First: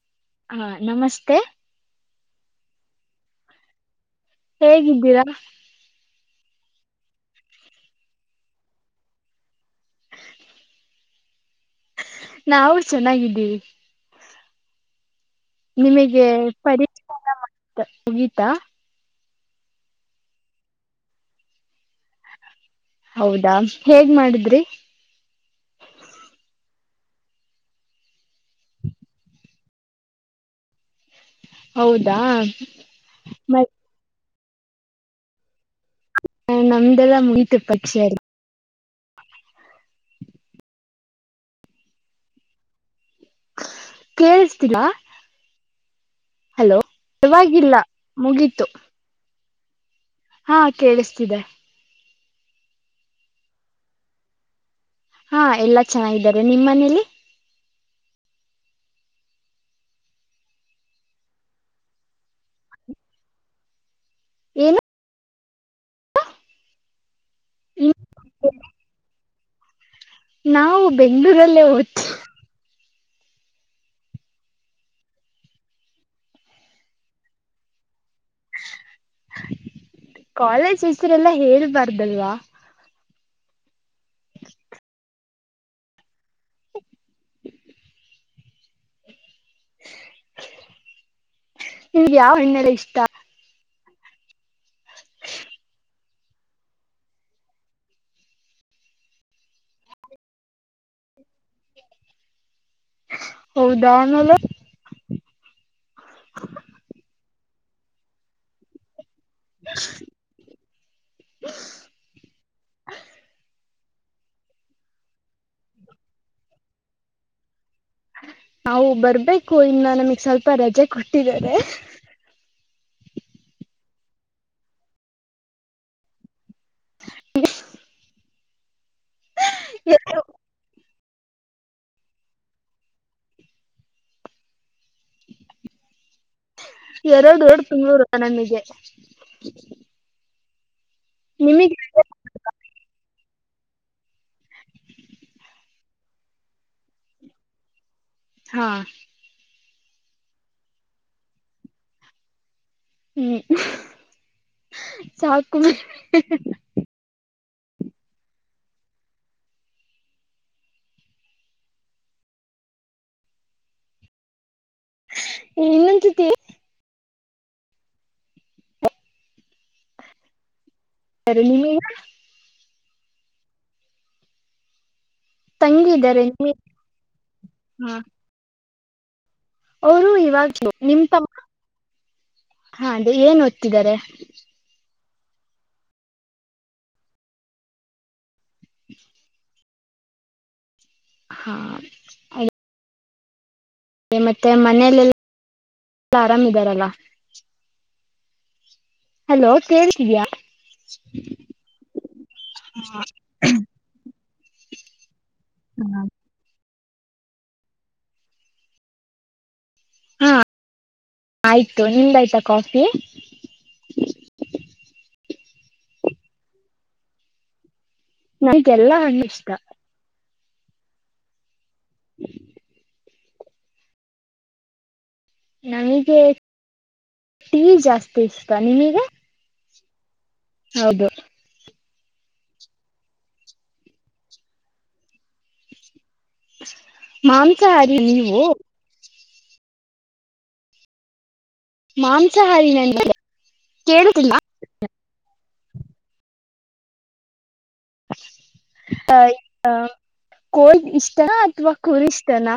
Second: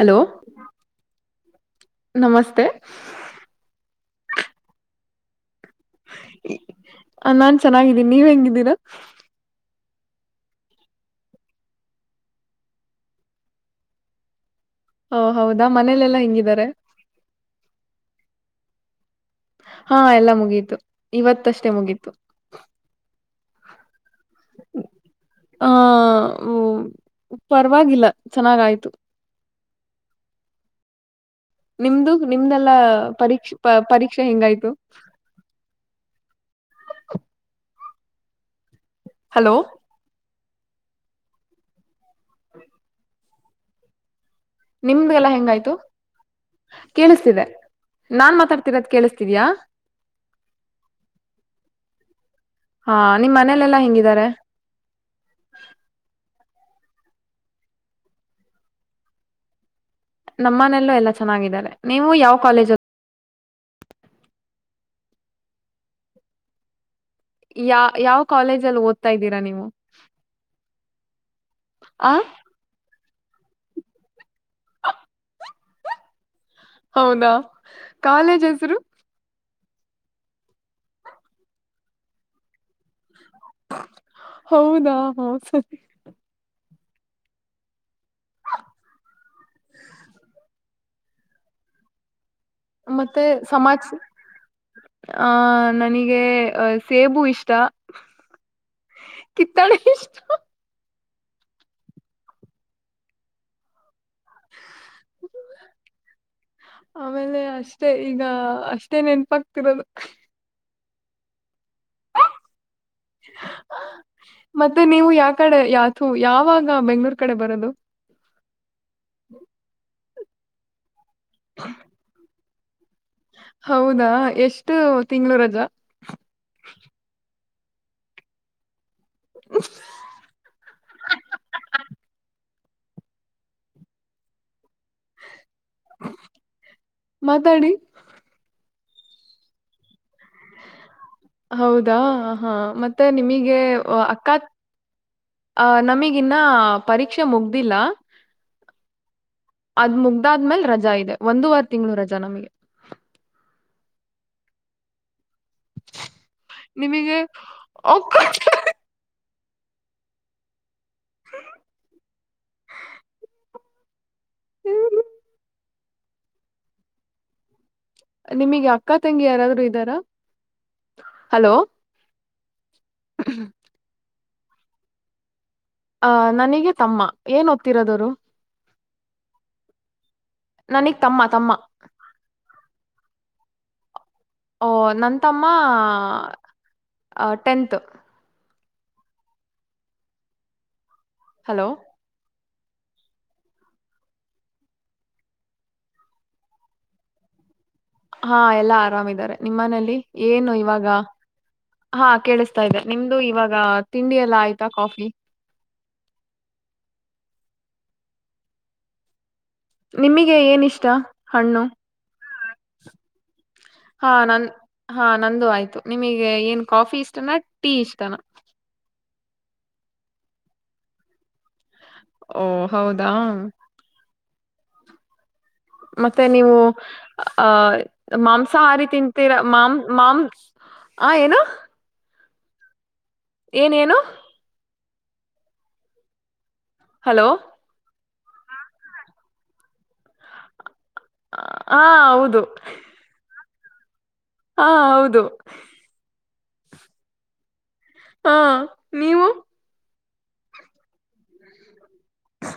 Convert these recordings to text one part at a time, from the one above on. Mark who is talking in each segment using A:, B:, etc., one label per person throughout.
A: Hello
B: ಹಾ ನಮಸ್ತೆ
A: ನಮಸ್ತೆ
B: ಹೇಗಿದ್ದೀರಾ
A: ಆ ನಾನ್ ಚೆನ್ನಾಗಿದ್ದೀನಿ ನೀವ್ ಹೆಂಗಿದ್ದೀರಾ
B: ನಾ ಅವ್ರು ಚೆನ್ನಾಗಿದ್ದೀವಿ
A: ಓ ಹೌದಾ ಮನೇಲೆಲ್ಲಾ
B: ನಿಮಗೆ
A: ಹೆಂಗಿದ್ದಾರೆ
B: ಪರಿ ಮುಗಿತಾ
A: ಹಾ ಎಲ್ಲ ಮುಗೀತು ಇವತ್ತಷ್ಟೇ ಮುಗೀತು
B: ಹೌದಾ ಹೇಗ್ ಮಾಡಿದ್ರಿ
A: ಹ ಪರವಾಗಿಲ್ಲ ಚೆನ್ನಾಗಾಯ್ತು ನಿಮ್ದು
B: ಹೌದಾ
A: ನಿಮ್ದೆಲ್ಲ ಪರೀಕ್ಷ
B: ಮ
A: ಪರೀಕ್ಷೆ ಹೆಂಗಾಯ್ತು
B: ಹ ನಮ್ದೆಲ್ಲ ಮುಗತು ಪಕ್ಷಿಲ್ಲಿ
A: ಹಲೋ
B: ಕೇಳಿಸ್ತಿಲ್ಲ
A: ನಿಮಗೆಲ್ಲ ಹೆಂಗಾಯ್ತು
B: ಹಲೋ
A: ಕೇಳಿಸ್ತಿದೆ
B: ಪರವಾಗಿಲ್ಲ
A: ನಾನ್
B: ಮುಗೀತು
A: ಮಾತಾಡ್ತಿರೋದ ಕೇಳಿಸ್ತಿದ್ಯಾ
B: ಹಾ ಕೇಳಿಸ್ತಿದೆ
A: ಹಾ ನಿಮ್ಮ್ ಮನೇಲೆೆಲ್ಲಾ ಹೆಿಂಗಿದಿದ್ದಾರೆ
B: ಹಾ ಎಲ್ಲಾ ಚೆನ್ನಾಗಿದ್ದಾರೆ ನಿಮ್ಮ್ ಮನೇಲಿ
A: ನಮ್ಮನೆಯಲ್ಲೂ ಎಲ್ಲ ಚೆನ್ನಾಗಿದ್ದಾರೆ ನೀವು ಯಾವ ಕಾಲೇಜು
B: ಏನು
A: ಯ ಯಾವ ಕಾಲೇಜ ಅಲ್ಲಿ ಓದ್ತಾ ಇದ್ದೀರಾ ನೀವು
B: ನಾವು ಬೆಂಗ್ಳೂರಲ್ಲೇ ಹಓದ್ತೀವಿ
A: ಆ ಹೌದಾ ಕಾಲೇಜ್ ಹೆಸರು
B: ಕಾಲೇಜ್ ಹೆಸರೆಲ್ಲಾ ಹೇಳ್ಬಾರ್ದಲ್ವಾ
A: ಸ
B: ನಿಮ್ಗೆ ಯಾವ ಇನ್ನ
A: ಮತ್ತೆ ಸಮಾಜ ಆ ನನಗೆ ಸೇಬು ಇಷ್ಟ ಕತ್ತಡ ಇಷ್ಟ
B: ಹೌದು
A: ಆಮೇಲೆ ಅಷ್ಟ ಮತ್ತೆ ಈಗ ಅಷ್ಟೇ ನೆನಪಾಗ್ತಿರೋದು
B: ಹ
A: ಹ ಮತ್ತೆ ನೀವು ಯಾ ಕಡೆ ಯಾಥು ಯಾವಾಗ ಬೆಂಗ್ಳೂರ್ ಕಡೆ ಬರೋದು
B: ನಾವು ಬರ್ಬೇಕು ಇನ್ನ ನಮಗ್ ಸ್ವಲ್ಪ ರಜೆ ಕೊಟ್ಟಿದಿದ್ದಾರೆ
A: ಹೌದಾ ಎಷ್ಟು ತಿಂಳೂ ರಜಾ
B: ಎರಡು ಎರಡು
A: ಮಾತಾಡಿ
B: ತುಂಗಳೂರು ನನಗೆ ನಿಮಗೆ
A: ಹೌದಾ ಹಾ ಮತ್ತೆ ನಿಮಗೆ ಅಕ್ಕ ಅ ನಮಗ್ ನ್ನ ಪರೀಕ್ಷೆ ಮುಗ್ದಿಲ್ಲ
B: ಹಾ
A: ಅದ್ ಮುಗ್ದಾದ್ಮೇಲ್ ರಜಾ ಇದೆ ಒಂದ ವಾರ ತಿಂಗಳು ರಜಾ ನಮಗೆ
B: ಹ್ಮ್ ಸಾಕುಮ
A: ಒಕ್ಕ
B: ಇನ್ನಂತತಿ
A: ನಿಮಗೆ ಅಕ್ಕ ತಂಗಿ ಯಾರಾದ್ರೂ ಇದ್ದಾರಾ ಹಲೋ
B: ನಿಮಗ
A: ಹ್ಮ
B: ತಂಗಿ
A: ಅ
B: ಇದ್ದಾರೆ ನಿಮಿ
A: ನನಗೆ ತಮ್ಮ ಏನ್
B: ಹಾ
A: ದತ್ತಿರೋದವರು
B: ಅವರು ಇವಾಗ
A: ನನಗ್
B: ನಿಮ
A: ತಮ್ಮ ತಮ್ಮ
B: ಹಾ ಅದೇ ಏನ್ಓದ್ತಿದ್ದಾರೆ
A: ಓ ನಂತಮ್ಮ ಟೆಂತ್
B: ಹಾ
A: ಹಲೋ
B: ಮತ್ತೆ ಮನಲೆೆಲ್ಲ ಆರಾಮ ಇದ್ದಾರಲ್ಲ
A: ಹಾ ಎಲ್ಲಾ ಆರಾಮಾರೆ ನಿಮ್ಮನೇಲಿ
B: ಕೇಳ್ತಿದ್ಯಾ
A: ಏನು ಇವಾಗ ಹಾ ಕೇಳಿಸ್ತಾ ಇದೆ ನಿಮ್ದು ಇವಾಗ ತಿಂಡಿ ಎಲ್ಲ ಆಯ್ತಾ ಕಾಫಿ [unintelligible] ಹೂ
B: ಹಾ
A: ನಿಮಿಗೆ ಏನ ಇಷ್ಟ ಹಣ್ಣು
B: ಆಯ್ತು ನಿಮ್ದಾಯ್ತಾ ಕಾಫಿ
A: ಹಾ ನನ್ ಹಾ ನಂದು ಆಯ್ತು ನಿಮಗೆ ಏನ್ ಕಾಫಿ ಇಷ್ಟನಾ ಟೀ ಇಷ್ಟ
B: ನನಗೆಲ್ಲಾ ಹಣ್ಣು ಇಷ್ಟ
A: ಓ ಹೌದಾ
B: ನಮಗೆ
A: ಮತ್ತೆ ನೀವು
B: ಟೀ
A: ಅಹ
B: ಜಾಸ್ತಿ ಇಷ್ಟ
A: ಮಾಂಸಾಹಾರಿ
B: ನಿಮಗೆ
A: ತಿಂತೀರ ಮಾಮ ಮಾಂ [unintelligible]
B: ಹೌದು
A: ಹ ಏನು ಏನೇನು ಹಲೋ
B: ಮಾಂಸಹಾರಿ ನೀವು
A: ಹಾ ಹೌದು
B: ಮಾಂಸಾಹಾರಿನ ನೀವು ಕೇಳತಿಲ್ಲ
A: ದು ಹಾ ನೀವು
B: ಕೋಲ್ ಇಷ್ಟನಾ ಅಥವಾ ಕುರಿ ಇಷ್ಟನಾ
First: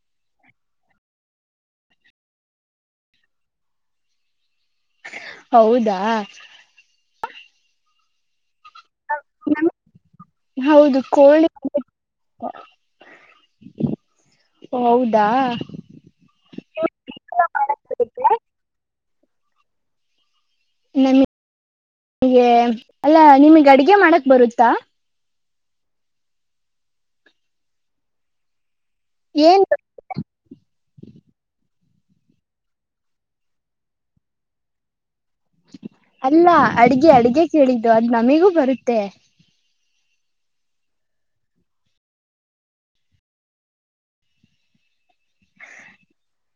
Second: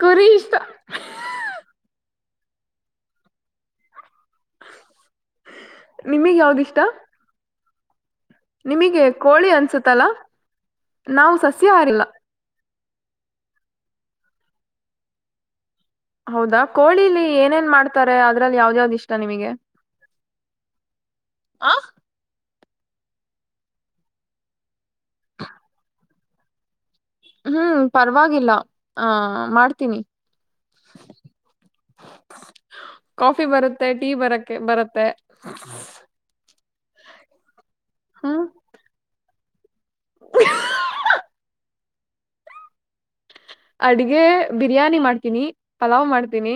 A: ಕುರಿ ಇಷ್ಟ
B: ಹೌದಾ
A: ನಿಮಗ್ ಯಾವ್ದಿಷ್ಟ ನಿಮಗೆ ಕೋಳಿ ಅನ್ಸತ್ತಲ
B: ಹೌದು
A: ನಾವು
B: ಕೋಳಿ
A: ಸಸ್ಯಾಹಾರಿ
B: ಹೌದಾ
A: ಹೌದಾ ಕೋಳಿಲಿ ಏನೇನ್ ಮಾಡ್ತಾರೆ ಅದ್ರಲ್ಲಿ ಯಾವ್ದ್ಯಾವ್ದ್ ಇಷ್ಟ ನಿಮಗೆ ಆ
B: ನಮಗೆ ಅಲ್ಲ ನಿಮಗ್ ಅಡಗೆ ಮಾಡಕ್ ಬರುತ್ತಾ
A: ಹ್ಮ್ ಪರವಾಗಿಲ್ಲ ಆ
B: ಏನ್
A: ಮಾಡ್ತೀನಿ ಕಾಫಿ ಬರುತ್ತೆ ಟೀ ಬರಕ್ಕೆೆ ಬರುತ್ತೆ
B: ಅಲ್ಲ ಅಡ್ಗೆ ಅಡ್ಗೆ ಕೇಳಿದ್ದು ಅದ್
A: ಹ್ಮ್
B: ನಮಿಗೂ ಬರುತ್ತೆ
A: ಅಡ್ಗೆ ಬಿರಿಯಾನಿ ಮಾಡ್ತೀನಿ ಪಲಾವ್ ಮಾಡ್ತೀನಿ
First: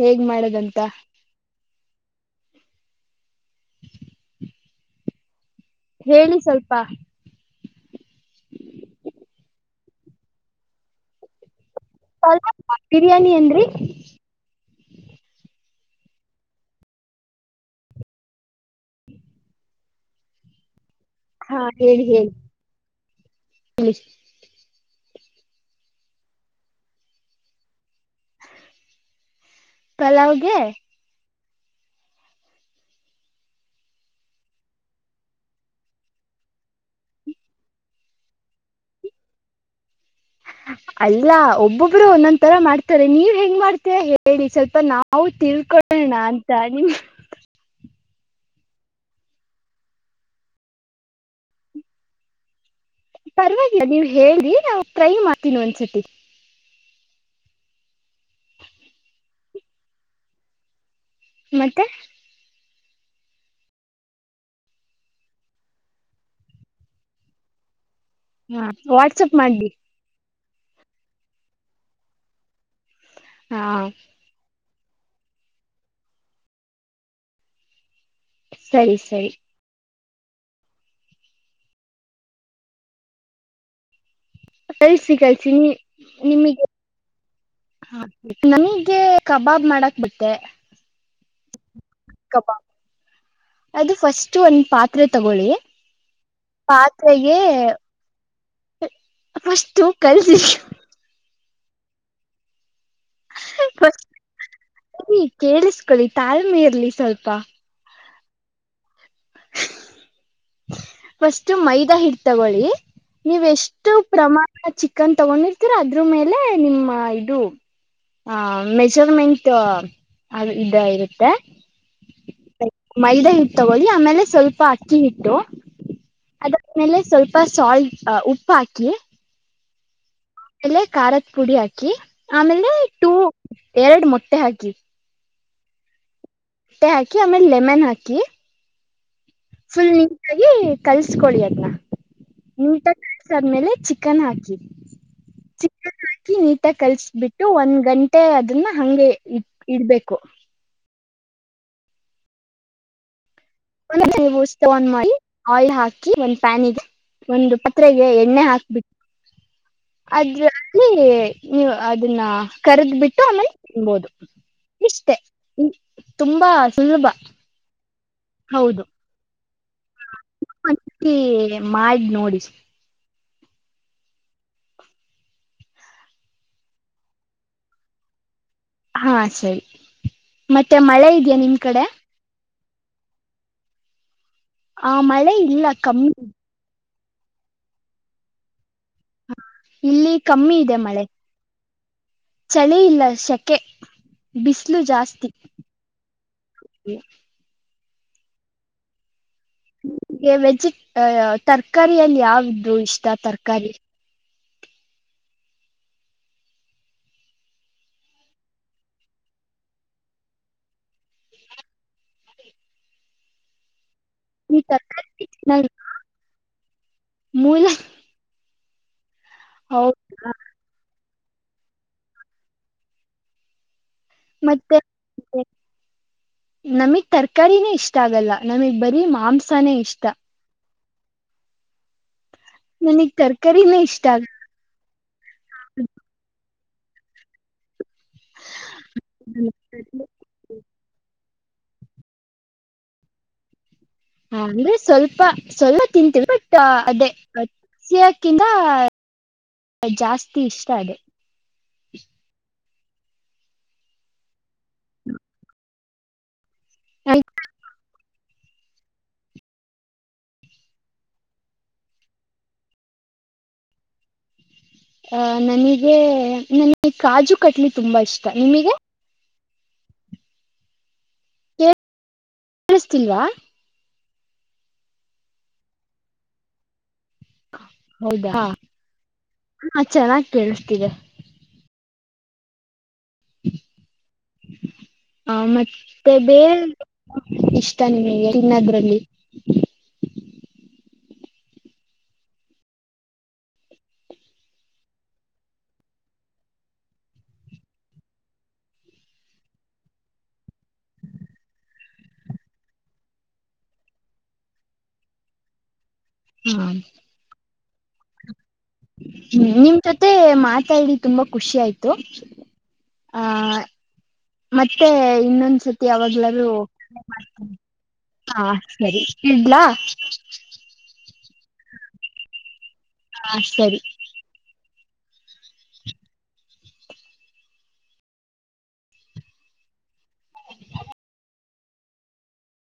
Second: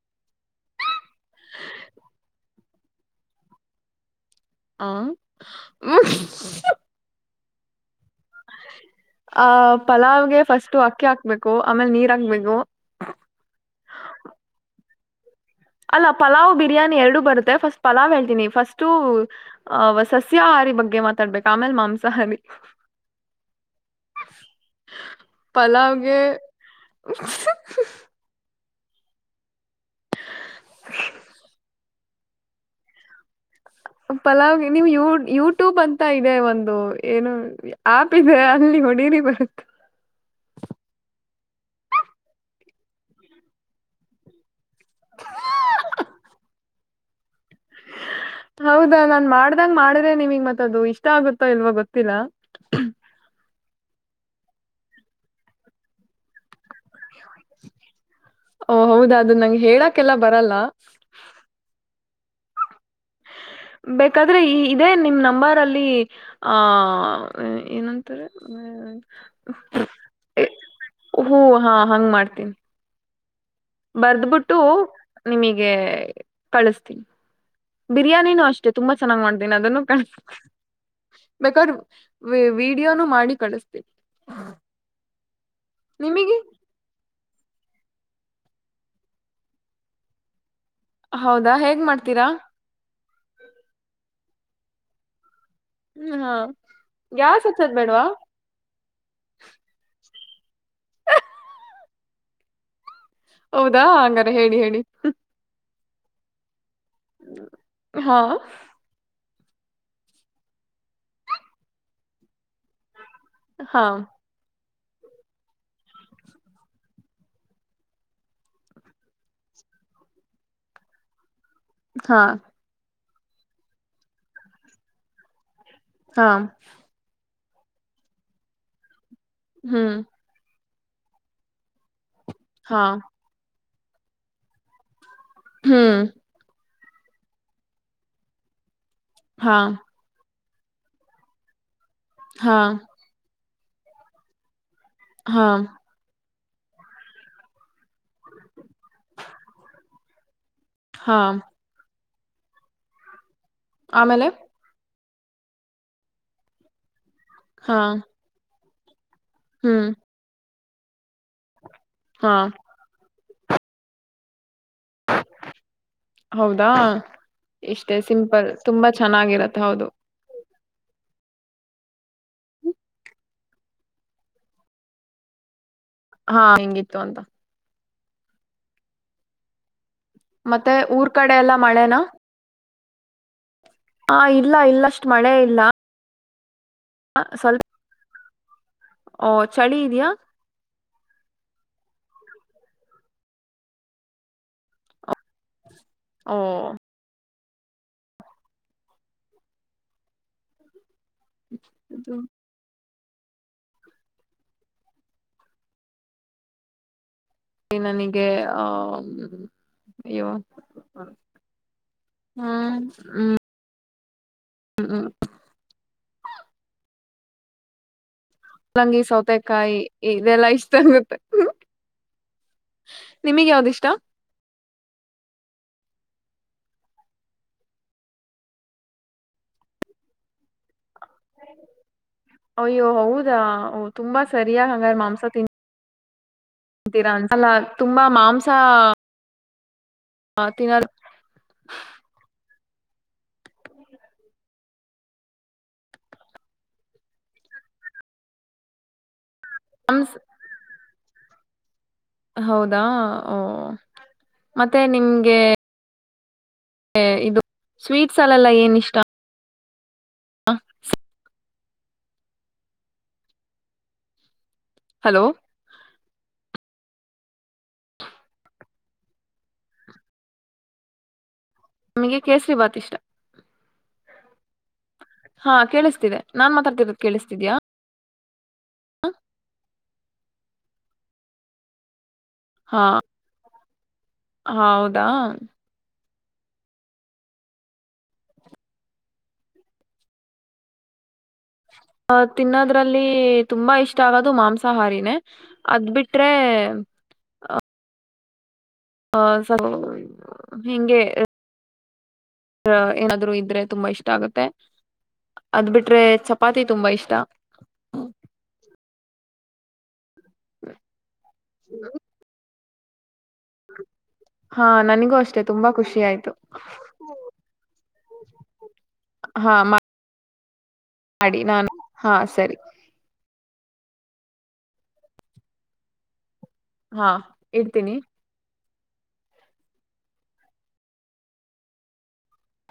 B: ಹೇಗ್ ಮಾಡದಂತ [unintelligible] ಹಾ
A: ಹ್ಮ
B: ಸ್ವಲ್ಪ
A: [unintelligible] ಆ ಪಲಾವ್ಗೆ ಫಸ್ಟ್ ಅಕ್ಕಿ ಹಾಕ್ಬೇಕು ಆಮೇಲೆ ನೀರ್ ಹಾಕ್ಬೇಕು
B: ಪಲಾವ್ ಬಿರಿಯಾನಿ ಅಂದ್ರಿ
A: ಅಲ್ಲ ಪಲಾವ್ ಬಿರಿಯಾನಿ ಎರಡು ಬರುತ್ತೆ ಫಸ್ಟ್ ಪಲಾವ್ ಹೇಳ್ತೀನಿ ಫಸ್ಟು ಅಹ್ ಸಸ್ಯ ಸಸ್ಯಾಹಾರಿ ಬಗ್ಗೆ ಮಾತಾಡ್ಬೇಕ
B: ಹಾ
A: ಆಮೇಲ್
B: ಹೇಳಿ ಹೇಳಿ
A: ಮಾಂಸಾಹಾರಿ ಪಲಾವ್ಗೆ
B: ಪಲಾವಗೆ
A: ಪಲಾವ್ ನೀವು್ ಯ ಯೂಟ್ಯೂಬ್ ಅಂತ ಇದೆ ಒಂದು ಏನು ಆಪ್ ಇದೆ ಅಲ್ಲಿ ಹೊಡಿರಿ ಬರುತ್ತೆ
B: ಅಲ್ಲ ಒಬ್ಬೊಬ್ರು ಒಂದೊಂದ್ ತರ ಮಾಡ್ತಾರೆ ನೀವ್ ಹೆಂಗ್ ಮಾಡ್ತೀರ ಹೇಳಿ ಸ್ವಲ್ಪ ನಾ ಹ ತಿಳ್ಕೊೊಳ್ಳೋಣ ಅಂತ ನಿಮ
A: ಹ್ಮ [unintelligible] ಹೌದಾ ನಾನ್ ಮಾಡ್ದಂಗ ಮಾಡ್ರೆ ನಿಮಗ್ ಮತ್ತ ಅದು ಇಷ್ಟ ಆಗುತ್ತೋ ಇಲ್ವ ಗೊತ್ತಿಲ್ಲ
B: ಪರವಾಗಿಲ್ಲ ನೀವ್ ಹೇಳಿ ನಾವು ಟ್ರೈ ಮಾಡ್ತೀನಿ ಒಂದ್ಸತಿ
A: ಓ ಹೌದ ಅದು ನಂಗೆ ಹೇಳಕಲ್ಲ ಬರಲ್ಲ
B: ಮತ್ತೆ
A: ಬೇಕಾದ್ರೆ ಈ ಇದೇ ನಿಮ್ ನಂಬರ್ ಅಲ್ಲಿ ಆಹ ಏನ
B: ಹಾ ವಾಟ್ಸಪ್ ಮಾಡಿ
A: ಹೂ ಹಾ ಹಂಗ ಮಾಡ್ತೀನಿ
B: ಹಾ
A: ಬರ್ದಬಿಟ್ಟು ನಿಮಗೆ ಕಳಸ್ತೀನಿ ಬಿರಿಾನಿನೂ ಅಷ್ಟೇ ತುಂಬಾ
B: ಸರಿ
A: ಚೆನ್ನ್
B: ಸರಿ
A: ಮಾಡೀಿನಿ ಅದನ್ನು ಕಾಣ ಬೇಕಾದ್ರೆ ವಿಡಿಯೋನು ಮಾಡಿ ಕಳಿಸತೀನಿ
B: ಕಳ್ಸಿಸಿ ಕಳ್ಸಿ ನೀ ನಿಮಗೆ ಹ ನಮಗ್ಗೆ ಕಬಾಬ್ ಮಾಡಕ್ ಬಿಟ್ಟೆ
A: ಹೌದಾ ಹೇಗ್ ಮಾಡ್ತೀರಾ
B: ಫರ್ಸ್ಟ್ ಒಂದ್ ಪಾತ್ರೆ ತಗೊಳ್ಳಿ
A: ಹ್ಮ್ ಹಾ
B: ಪಾತ್ರೆಗೆ
A: ಗ್ಯಾಸ್ ಹಚ್ಹೋದ್ ಬೇಡ್ವಾ
B: ಫಷ್ಟು ಕಲ್ಸಿ
A: ಹೌದಾ ಹಂಗಾರ ಹೇಳಿ ಹೇಳಿ
B: ಕೇಳಿಸ್ಕೊಳ್ಳಿ ತಾಳ್ಮೆ ಇರ್ಲಿ ಸ್ವಲ್ಪ
A: ಹಾ
B: ಫಸ್ಟ್ ಮೈದಾ ಹಿಟ್ ತಗೊಳ್ಳಿ ನೀವೆ
A: ಹಾ
B: ಎಷ್ಟು ಪ್ರಮಾಣ ಚಿಕನ್ ತಗೊಂಡಿರ್ತೀರ ಅದ್ರ ಮೇಲೆ ನಿಮ್ಮ ಇದು ಹ ಮೆಜರ್ಮೆಂಟ್ ಅ ಇದ ಇರುತ್ತೆ
A: ಹಾ
B: ಮೈದಾ ಹಿಟ್ಟು ತಗೋಲಿ ಆಮೇಲೆ ಸ್ವಲ್ಪ ಅಕ್ಕಿ ಹಿಟ್ಟು
A: ಹಾ
B: ಅದಾದ್ಮೇಲೆ ಸ್ವಲ್ಪ ಸ್ವಲ್ಪ ಸಾಲ್ಟ್ ಅ ಉಪ್ಪ ಹಾಕಿ
A: ಹ್ಮ್
B: ಆಮೇಲೆ ಖಾರದ ಪುಡಿ ಹಾಕಿ ಆಮೇಲೆ
A: ಹಾ
B: ಟೂ ಎರಡು ಮೊಟ್ಟೆ ಹಾಕಿ
A: ಹ್ಮ್
B: ಹಾಕಿ ಅಮೇಲೆ ಲೆಮನ್ ಹಾಕಿ
A: ಹಾ
B: ಫುಲ್ ನೀ ಕಲ್ಸ್ಕೊೊಳ್ಳಿ ಅದ್ನ್ನ
A: ಹಾ
B: ನೀಟಾಗಿ ಕಲ್ಸಾದ್ಮೇಲೆ ಚಿಕನ್ ಹಾಕಿ
A: ಹಾ
B: ಅಕಿ ನೀಟಾಗ ಕಲ್ಸಬಿಟ್ಟು ಒಂದ್ ಗಂಟೆ ಅದನ್ನ ಹಂಗೆ ಇ ಇಡ್ಬೇಕು
A: ಹಾ ಆಮೇಲೆ
B: [inaudible] ಮಾಡಿ ಆಯಿಲ್ ಹಾಕಿ ಒಂದ್ ಪ್ಯಾನಿಗೆ. ಒಂದು
A: ಹಾ
B: ಪಾತ್ರೆಗೆ ಎಣ್ಣೆ ಹಾಕ್ಬಿಟ್ಟು
A: ಹ್ಮ್
B: ಅದ್ರಲ್ಲಿ ನೀವು ಅದನ್ನ
A: ಹಾ
B: ಕರೆದ್ ಬಿಟ್ಟು ಆಮೇಲೆ ತಿನ್ಬೋದು ಇಷ್ಟೇ ತುಂಬಾ ಸುಲಭ
A: ಇದೆ ಸಿಂಪಲ್ ತುಂಬಾ ಚೆನ್ನಾಗಿರತ್ತೆ ಹೌದು
B: [inaudible] ಸತಿ ಮಾಡ್ ನೋಡಿ.
A: ಹಾ ಹೆಂಗಿತ್ತು ಅಂತ
B: ಹಾ ಸರಿ ಮತ್ತೆ
A: ಊರ್
B: ಮಳೆ ಇದೆಯಾ
A: ಎಲ್ಲಾ
B: ನಿಮ್ ಕಡೆ
A: ಮಳೆನಾ ಹಾ ಇಲ್ಲ ಇಲ್ಲ ಎಲ್ಲಿ ಅಷ್ಟ್ ಮಳೆ ಇಲ್ಲ ಸ್ವಲ್ಪ ಓ ಚಳಿ ಇದಿಯಾ
B: ಇಲ್ಲಿ ಕಮ್ಮಿ ಇದೆ ಮಳೆ ಚಳಿ ಇಲ್ಲ ಶೆಕೆ ಬಿಸಿಲು ಜಾಸ್ತಿ
A: ಹ
B: ಗೆ ವೆಜಿಟ್
A: ಇದು
B: ತರಕಾರಿಯಲ್ಲಿ ಯಾವಿದು ಇಷ್ಟ ತರಕಾರಿ
A: ನನಗೆ ಆಹ ಇವು ಹ್ಮ್ ಹ್ಮ್
B: ಈ
A: ಹ್ಮ್
B: [inaudible] ಮೂಲ.
A: ಪಲ್ಲಂಗಿ ಸೌತೆಕಾಯಿ
B: ಹೌದಾ
A: ಇದೆಲ್ಲಾ ಇಷ್ಟ ಆಗುತ್ತೆ ಹ್ಮ ನಿಮಗ್ ಯಾವ್ದಿಷ್ಟ
B: ಮತ್ತೆ ನಮಗ್ ತರ್ಕಾರಿನೇ ಇಷ್ಟ ಆಗಲ್ಲ ನಮಗ್ ಬರೀ ಮಾಂಸನೇ ಇಷ್ಟ
A: ಅಯ್ಯೋ
B: ನನಗ್
A: ಹೌದಾ
B: ತರಕಾರಿನೇ ಇಷ್ಟ
A: ತುಂಬಾ ಸರಿ ಹಂಗಾರ ಮಾಂಸ ತಿನ್ ಅಂತೀರಾಲ್ಲಾ. ತುಂಬಾ ಮಾಂಸ
B: ಆಗಲ್ಲ
A: ತಿನ್ನೋದು
B: ಹ ಅಂದ್ರೆ ಸ್ವಲ್ಪ ಸ್ವಲ್ಪ ತಿಂತೀವಿ ಬಟ್ ಅದೇ ಸಿಯಕಿಂದ
A: ಮಾಂಸ
B: ಜಾಸ್ತಿ ಇಷ್ಟ ಅದು.
A: ಹೌದಾ ಓ ಮತ್ತೆ ನಿಮ್ಗೆ ಇದು ಸ್ವೀಟ್ಸ್ ಅಲ್ಲೆಲ್ಲ ಏನ್ ಇಷ್ಟ ಹಾ ಹಲೋ
B: ಅಹ ನನಗೆ ನನಗೆ ಕಾಜು ಕಟ್ಲಿ ತುಂಬಾ ಇಷ್ಟ ನಿಮಗೆ
A: ನನಗೆ ಕೇಸರಿ ಭಾತ್ ಇಷ್ಟ.
B: ಕೇಳಿಸ್ತಿಲ್ವಾ
A: ಹಾ ಕೇಳಿಸ್ತಿದೆ ನಾನ್ ಮಾತಾಡ್ತಿರೋದು ಕೇಳಿಸ್ತಿದೀಯಾ?
B: ಹೌದಾ ಹ ಚೆನ್ನಾಗಿ ಕೇಳಿಸ್ತಿದೆ.
A: ಹಾ ಹೌದಾ.
B: ಬೇ ಬೇ ಇಷ್ಟ ನಿಮಗೆ ಇನ್ನದ್ರಲ್ಲಿ.
A: [inaudible] ಅ ತಿನ್ನೋದ್ರಲ್ಲಿ ತುಂಬಾ ಇಷ್ಟ ಆಗೋದು ಮಾಂಸಾಹಾರಿನೇ ಅದ್ ಬಿಟ್ರೆ ಹಾ ಹ ಸ ಹಿಂಗೆ ಏನಾದ್ರು ಇದ್ರೆ ತುಂಬಾ ಇಷ್ಟ ಆಗುತ್ತೆ ಅದ್ ಬಿಟ್ಟ್ ಟ್ರೆ
B: ಹ
A: ಚಪಾತಿ ತುಂಬಾ ಇಷ್ಟ.
B: ಹ್ಮ್ ನಿಮ್ ಜೊತೆ ಮಾತಾಡಿ ತುಂಬಾ ಖುಷಿ ಆಯ್ತು. ಆ
A: [inaudible] ಹಾ
B: ಮತ್ತೆ
A: ನನಗೂ ಅಷ್ಟೇ ತುಂಬಾ
B: ಇನ್ನೊಂದ್ಸತಿ
A: ಖುಷಿ ಆಯ್ತು
B: ಯವಾಗ್ಲಾರೂ ಹಾ ಸರಿ
A: ಹಾ
B: ಇಡ್ಲಾ.
A: ಮಾಡಿ ನಾನು ಹಾ ಸರಿ.
B: ಹಾ ಸರಿ.
A: ಹಾ ಇಡ್ತೀನಿ.